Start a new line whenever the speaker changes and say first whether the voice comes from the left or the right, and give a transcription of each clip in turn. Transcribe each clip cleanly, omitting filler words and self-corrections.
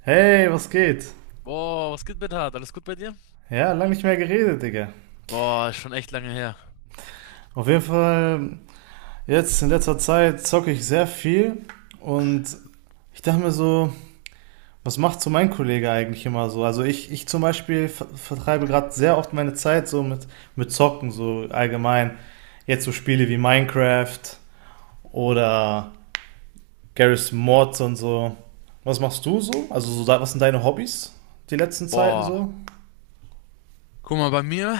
right: Hey, was geht?
left: Boah, was geht mit Hart? Alles gut bei dir?
right: Ja, lange nicht mehr geredet, Digga.
left: Boah, ist schon echt lange her.
right: Auf jeden Fall, jetzt in letzter Zeit zocke ich sehr viel und ich dachte mir so, was macht so mein Kollege eigentlich immer so? Also ich zum Beispiel vertreibe gerade sehr oft meine Zeit so mit Zocken, so allgemein. Jetzt so Spiele wie Minecraft oder Garry's Mods und so. Was machst du so? Also so, was sind deine Hobbys die letzten Zeiten
left: Boah.
right: so?
left: Guck mal, bei mir,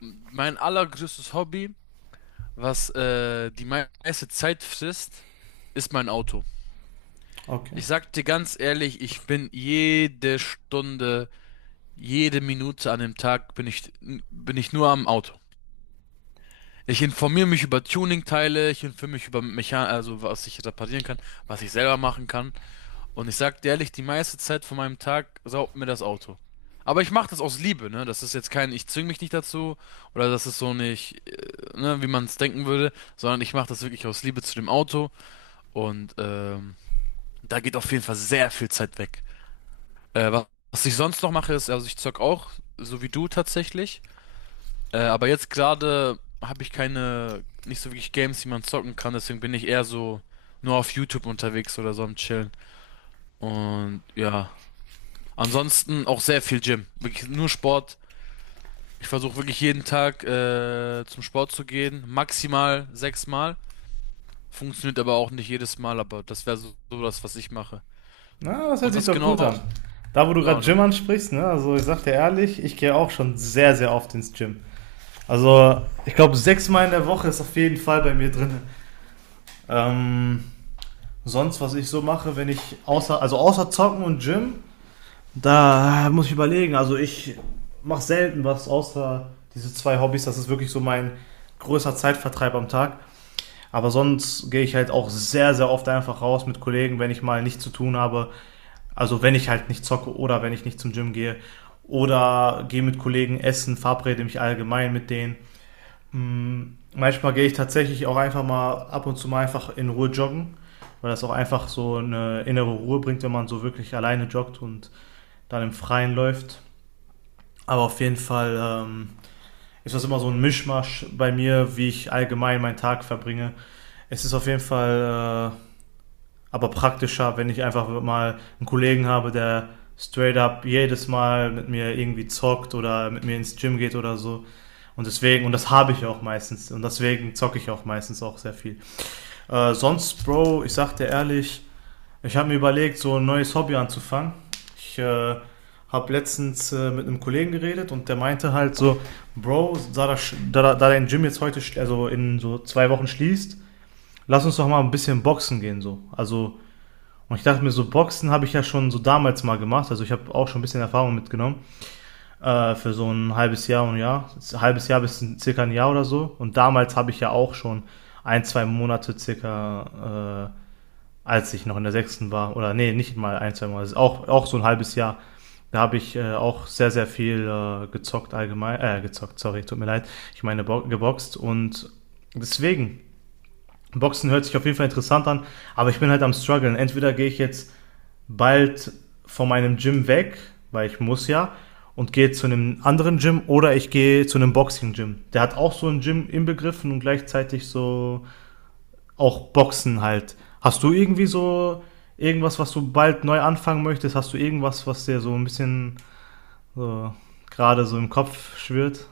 left: mein allergrößtes Hobby, was die meiste Zeit frisst, ist mein Auto.
right: Okay.
left: Ich sag dir ganz ehrlich, ich bin jede Stunde, jede Minute an dem Tag bin ich nur am Auto. Ich informiere mich über Tuning-Teile, ich informiere mich über Mechan, also was ich reparieren kann, was ich selber machen kann. Und ich sag dir ehrlich, die meiste Zeit von meinem Tag saugt mir das Auto. Aber ich mache das aus Liebe, ne? Das ist jetzt kein, ich zwing mich nicht dazu oder das ist so nicht, ne, wie man es denken würde, sondern ich mache das wirklich aus Liebe zu dem Auto und da geht auf jeden Fall sehr viel Zeit weg. Was ich sonst noch mache, ist, also ich zock auch, so wie du tatsächlich, aber jetzt gerade habe ich keine, nicht so wirklich Games, die man zocken kann, deswegen bin ich eher so nur auf YouTube unterwegs oder so am Chillen. Und ja. Ansonsten auch sehr viel Gym. Wirklich nur Sport. Ich versuche wirklich jeden Tag zum Sport zu gehen. Maximal sechsmal. Funktioniert aber auch nicht jedes Mal, aber das wäre so, so das, was ich mache.
right: Na, das hört
left: Und
right: sich
left: was
right: doch gut an.
left: genau,
right: Da, wo du gerade
left: ja,
right: Gym
left: ne?
right: ansprichst, ne? Also ich sag dir ehrlich, ich gehe auch schon sehr, sehr oft ins Gym. Also ich glaube, sechsmal in der Woche ist auf jeden Fall bei mir drin. Ähm, sonst, was ich so mache, wenn ich außer, also außer Zocken und Gym, da muss ich überlegen. Also ich mache selten was außer diese zwei Hobbys. Das ist wirklich so mein größter Zeitvertreib am Tag. Aber sonst gehe ich halt auch sehr, sehr oft einfach raus mit Kollegen, wenn ich mal nichts zu tun habe. Also wenn ich halt nicht zocke oder wenn ich nicht zum Gym gehe oder gehe mit Kollegen essen, verabrede mich allgemein mit denen. Hm, manchmal gehe ich tatsächlich auch einfach mal ab und zu mal einfach in Ruhe joggen, weil das auch einfach so eine innere Ruhe bringt, wenn man so wirklich alleine joggt und dann im Freien läuft. Aber auf jeden Fall ist das immer so ein Mischmasch bei mir, wie ich allgemein meinen Tag verbringe. Es ist auf jeden Fall aber praktischer, wenn ich einfach mal einen Kollegen habe, der straight up jedes Mal mit mir irgendwie zockt oder mit mir ins Gym geht oder so. Und deswegen, und das habe ich auch meistens, und deswegen zocke ich auch meistens auch sehr viel. Sonst, Bro, ich sag dir ehrlich, ich habe mir überlegt, so ein neues Hobby anzufangen. Ich habe letztens mit einem Kollegen geredet und der meinte halt so, Bro, da, das, da, da dein Gym jetzt heute, also in so 2 Wochen schließt, lass uns doch mal ein bisschen boxen gehen so. Also und ich dachte mir, so Boxen habe ich ja schon so damals mal gemacht. Also ich habe auch schon ein bisschen Erfahrung mitgenommen. Für so ein halbes Jahr und ein Jahr. Ein halbes Jahr bis ein, circa ein Jahr oder so. Und damals habe ich ja auch schon ein, zwei Monate circa, als ich noch in der sechsten war. Oder nee, nicht mal ein, zwei Monate. Also auch so ein halbes Jahr. Da habe ich auch sehr, sehr viel gezockt allgemein. Gezockt, sorry, tut mir leid. Ich meine bo geboxt. Und deswegen, Boxen hört sich auf jeden Fall interessant an. Aber ich bin halt am struggeln. Entweder gehe ich jetzt bald von meinem Gym weg, weil ich muss ja, und gehe zu einem anderen Gym oder ich gehe zu einem Boxing-Gym. Der hat auch so ein Gym inbegriffen und gleichzeitig so auch Boxen halt. Hast du irgendwie so irgendwas, was du bald neu anfangen möchtest? Hast du irgendwas, was dir so ein bisschen so gerade so im Kopf schwirrt?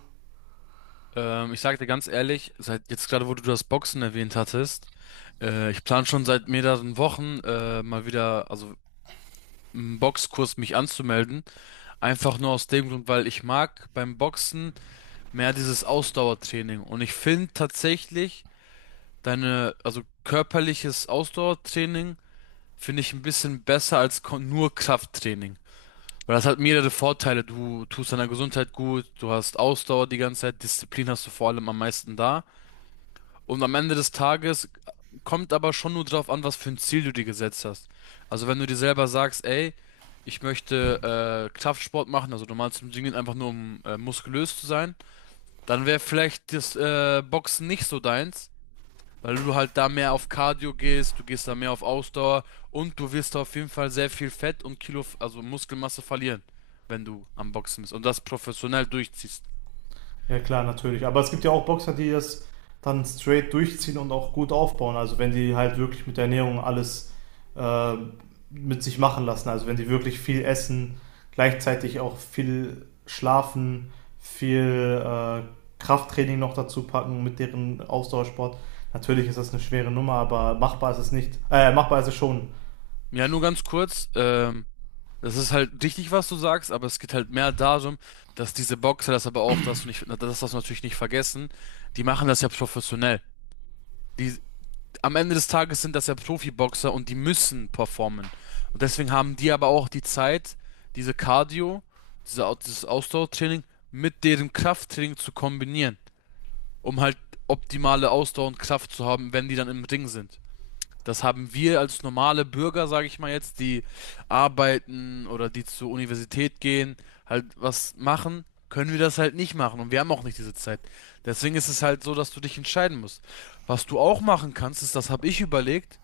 left: Ich sag dir ganz ehrlich, seit jetzt gerade, wo du das Boxen erwähnt hattest, ich plane schon seit mehreren Wochen mal wieder, also einen Boxkurs mich anzumelden. Einfach nur aus dem Grund, weil ich mag beim Boxen mehr dieses Ausdauertraining. Und ich finde tatsächlich, deine, also körperliches Ausdauertraining finde ich ein bisschen besser als nur Krafttraining. Weil das hat mehrere Vorteile. Du tust deiner Gesundheit gut, du hast Ausdauer die ganze Zeit, Disziplin hast du vor allem am meisten da. Und am Ende des Tages kommt aber schon nur drauf an, was für ein Ziel du dir gesetzt hast. Also wenn du dir selber sagst, ey, ich möchte Kraftsport machen, also normal zum Gym gehen, einfach nur um muskulös zu sein, dann wäre vielleicht das Boxen nicht so deins. Weil du halt da mehr auf Cardio gehst, du gehst da mehr auf Ausdauer und du wirst auf jeden Fall sehr viel Fett und Kilo, also Muskelmasse verlieren, wenn du am Boxen bist und das professionell durchziehst.
right: Ja, klar, natürlich. Aber es gibt ja auch Boxer, die das dann straight durchziehen und auch gut aufbauen. Also wenn die halt wirklich mit der Ernährung alles äh, mit sich machen lassen. Also wenn die wirklich viel essen, gleichzeitig auch viel schlafen, viel Krafttraining noch dazu packen mit deren Ausdauersport. Natürlich ist das eine schwere Nummer, aber machbar ist es nicht. Machbar ist es schon.
left: Ja, nur ganz kurz, das ist halt richtig, was du sagst, aber es geht halt mehr darum, dass diese Boxer das aber auch, dass du nicht, das darfst du natürlich nicht vergessen, die machen das ja professionell. Die am Ende des Tages sind das ja Profiboxer und die müssen performen. Und deswegen haben die aber auch die Zeit, diese Cardio, diese, dieses Ausdauertraining mit deren Krafttraining zu kombinieren, um halt optimale Ausdauer und Kraft zu haben, wenn die dann im Ring sind. Das haben wir als normale Bürger, sage ich mal jetzt, die arbeiten oder die zur Universität gehen, halt was machen, können wir das halt nicht machen und wir haben auch nicht diese Zeit. Deswegen ist es halt so, dass du dich entscheiden musst. Was du auch machen kannst, ist, das habe ich überlegt,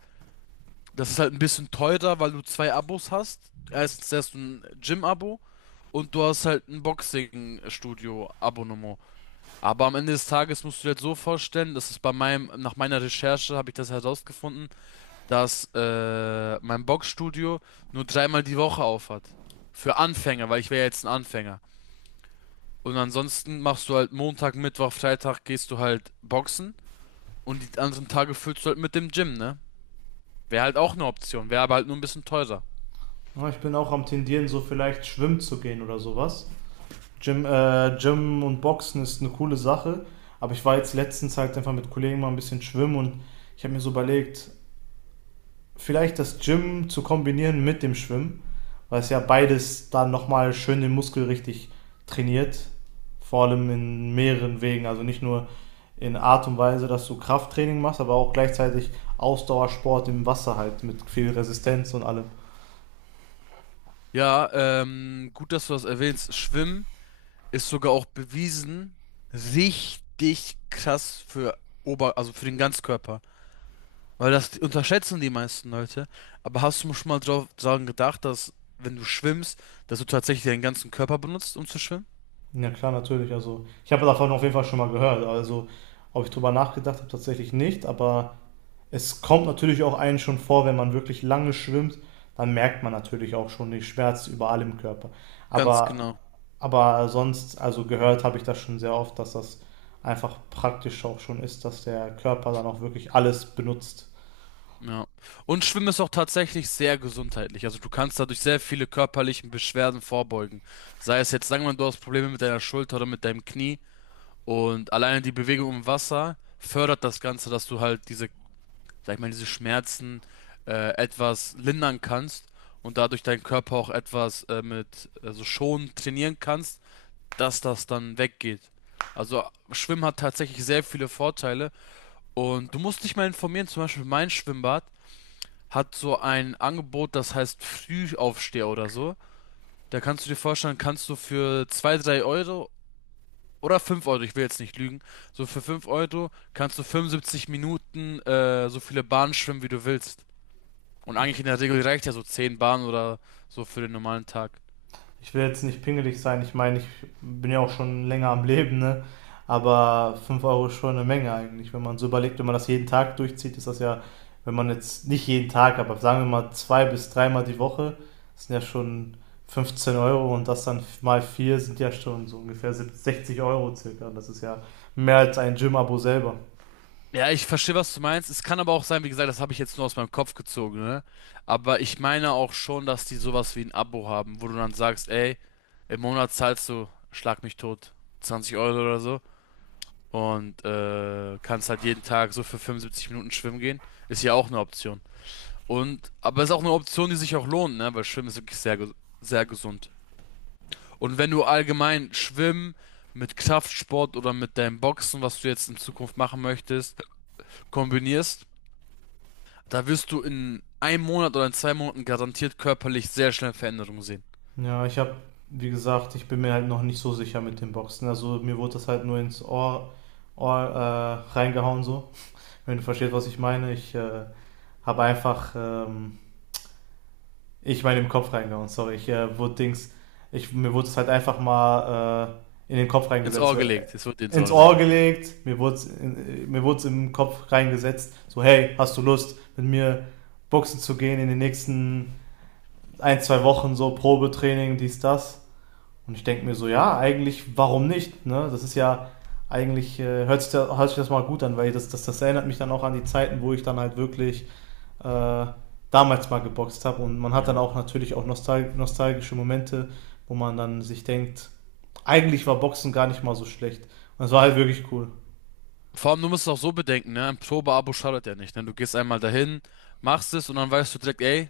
left: das ist halt ein bisschen teurer, weil du zwei Abos hast. Erstens hast du ein Gym-Abo und du hast halt ein Boxing-Studio-Abonnement. Aber am Ende des Tages musst du dir halt so vorstellen, das ist bei meinem, nach meiner Recherche habe ich das herausgefunden, dass mein Boxstudio nur dreimal die Woche auf hat. Für Anfänger, weil ich wäre jetzt ein Anfänger. Und ansonsten machst du halt Montag, Mittwoch, Freitag gehst du halt boxen und die anderen Tage füllst du halt mit dem Gym, ne? Wäre halt auch eine Option, wäre aber halt nur ein bisschen teurer.
right: Ja, ich bin auch am tendieren, so vielleicht schwimmen zu gehen oder sowas. Gym, Gym und Boxen ist eine coole Sache, aber ich war jetzt letztens halt einfach mit Kollegen mal ein bisschen schwimmen und ich habe mir so überlegt, vielleicht das Gym zu kombinieren mit dem Schwimmen, weil es ja beides dann nochmal schön den Muskel richtig trainiert, vor allem in mehreren Wegen, also nicht nur in Art und Weise, dass du Krafttraining machst, aber auch gleichzeitig Ausdauersport im Wasser halt mit viel Resistenz und allem.
left: Ja, gut, dass du das erwähnst. Schwimmen ist sogar auch bewiesen richtig krass für Ober, also für den Ganzkörper. Weil das unterschätzen die meisten Leute. Aber hast du schon mal drauf dran gedacht, dass wenn du schwimmst, dass du tatsächlich deinen ganzen Körper benutzt, um zu schwimmen?
right: Ja, klar, natürlich. Also, ich habe davon auf jeden Fall schon mal gehört. Also, ob ich drüber nachgedacht habe, tatsächlich nicht. Aber es kommt natürlich auch einen schon vor, wenn man wirklich lange schwimmt, dann merkt man natürlich auch schon den Schmerz überall im Körper.
left: Ganz
right: Aber,
left: genau.
right: aber sonst, also gehört habe ich das schon sehr oft, dass das einfach praktisch auch schon ist, dass der Körper dann auch wirklich alles benutzt.
left: Ja. Und Schwimmen ist auch tatsächlich sehr gesundheitlich. Also du kannst dadurch sehr viele körperlichen Beschwerden vorbeugen. Sei es jetzt, sagen wir mal, du hast Probleme mit deiner Schulter oder mit deinem Knie. Und alleine die Bewegung im Wasser fördert das Ganze, dass du halt diese sag ich mal, diese Schmerzen etwas lindern kannst und dadurch deinen Körper auch etwas mit also schon trainieren kannst, dass das dann weggeht. Also Schwimmen hat tatsächlich sehr viele Vorteile und du musst dich mal informieren, zum Beispiel mein Schwimmbad hat so ein Angebot, das heißt Frühaufsteher oder so. Da kannst du dir vorstellen, kannst du für 2 3 Euro oder 5 Euro, ich will jetzt nicht lügen, so für 5 Euro kannst du 75 Minuten so viele Bahnen schwimmen, wie du willst. Und eigentlich in der Regel reicht ja so 10 Bahnen oder so für den normalen Tag.
right: Ich will jetzt nicht pingelig sein, ich meine, ich bin ja auch schon länger am Leben, ne? Aber 5 Euro ist schon eine Menge eigentlich. Wenn man so überlegt, wenn man das jeden Tag durchzieht, ist das ja, wenn man jetzt nicht jeden Tag, aber sagen wir mal zwei bis dreimal die Woche, das sind ja schon 15 Euro und das dann mal vier sind ja schon so ungefähr 60 Euro circa. Das ist ja mehr als ein Gym-Abo selber.
left: Ja, ich verstehe, was du meinst. Es kann aber auch sein, wie gesagt, das habe ich jetzt nur aus meinem Kopf gezogen, ne? Aber ich meine auch schon, dass die sowas wie ein Abo haben, wo du dann sagst, ey, im Monat zahlst du, schlag mich tot, 20 Euro oder so. Und kannst halt jeden Tag so für 75 Minuten schwimmen gehen. Ist ja auch eine Option. Und, aber ist auch eine Option, die sich auch lohnt, ne? Weil Schwimmen ist wirklich sehr, sehr gesund. Und wenn du allgemein schwimmen mit Kraftsport oder mit deinem Boxen, was du jetzt in Zukunft machen möchtest, kombinierst, da wirst du in einem Monat oder in zwei Monaten garantiert körperlich sehr schnell Veränderungen sehen.
right: Ja, ich habe, wie gesagt, ich bin mir halt noch nicht so sicher mit dem Boxen. Also mir wurde das halt nur ins Ohr reingehauen so. Wenn du verstehst, was ich meine, ich habe einfach, ich meine im Kopf reingehauen, sorry, ich wurde Dings, mir wurde es halt einfach mal in den Kopf
left: Ins
right: reingesetzt,
left: Ohr
right: so
left: gelegt. Es wird dir ins
right: ins
left: Ohr
right: Ohr
left: reingelegt.
right: gelegt, mir wurde es im Kopf reingesetzt, so hey, hast du Lust mit mir boxen zu gehen in den nächsten ein, zwei Wochen, so Probetraining, dies, das. Und ich denke mir so, ja, eigentlich, warum nicht? Ne? Das ist ja eigentlich, hört sich das mal gut an, weil das erinnert mich dann auch an die Zeiten, wo ich dann halt wirklich äh, damals mal geboxt habe. Und man hat dann
left: Ja.
right: auch natürlich auch nostalgische Momente, wo man dann sich denkt, eigentlich war Boxen gar nicht mal so schlecht. Und es war halt wirklich cool.
left: Vor allem, du musst es auch so bedenken, ne? Ein Probeabo schadet ja nicht, ne? Du gehst einmal dahin, machst es und dann weißt du direkt, ey,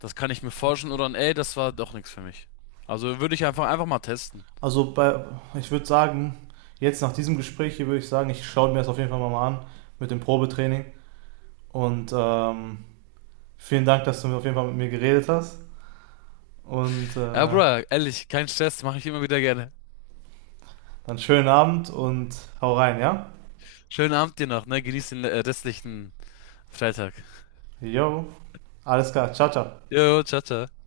left: das kann ich mir forschen oder ey, das war doch nichts für mich. Also würde ich einfach mal testen.
right: Also ich würde sagen, jetzt nach diesem Gespräch hier würde ich sagen, ich schaue mir das auf jeden Fall mal an mit dem Probetraining. Und vielen Dank, dass du auf jeden Fall mit mir geredet hast. Und
left: Ja, Bruder, ehrlich, kein Stress, mache ich immer wieder gerne.
right: dann schönen Abend und hau rein, ja?
left: Schönen Abend dir noch, ne? Genieß den restlichen Freitag.
right: Jo, alles klar, ciao, ciao.
left: Jo, ciao, ciao.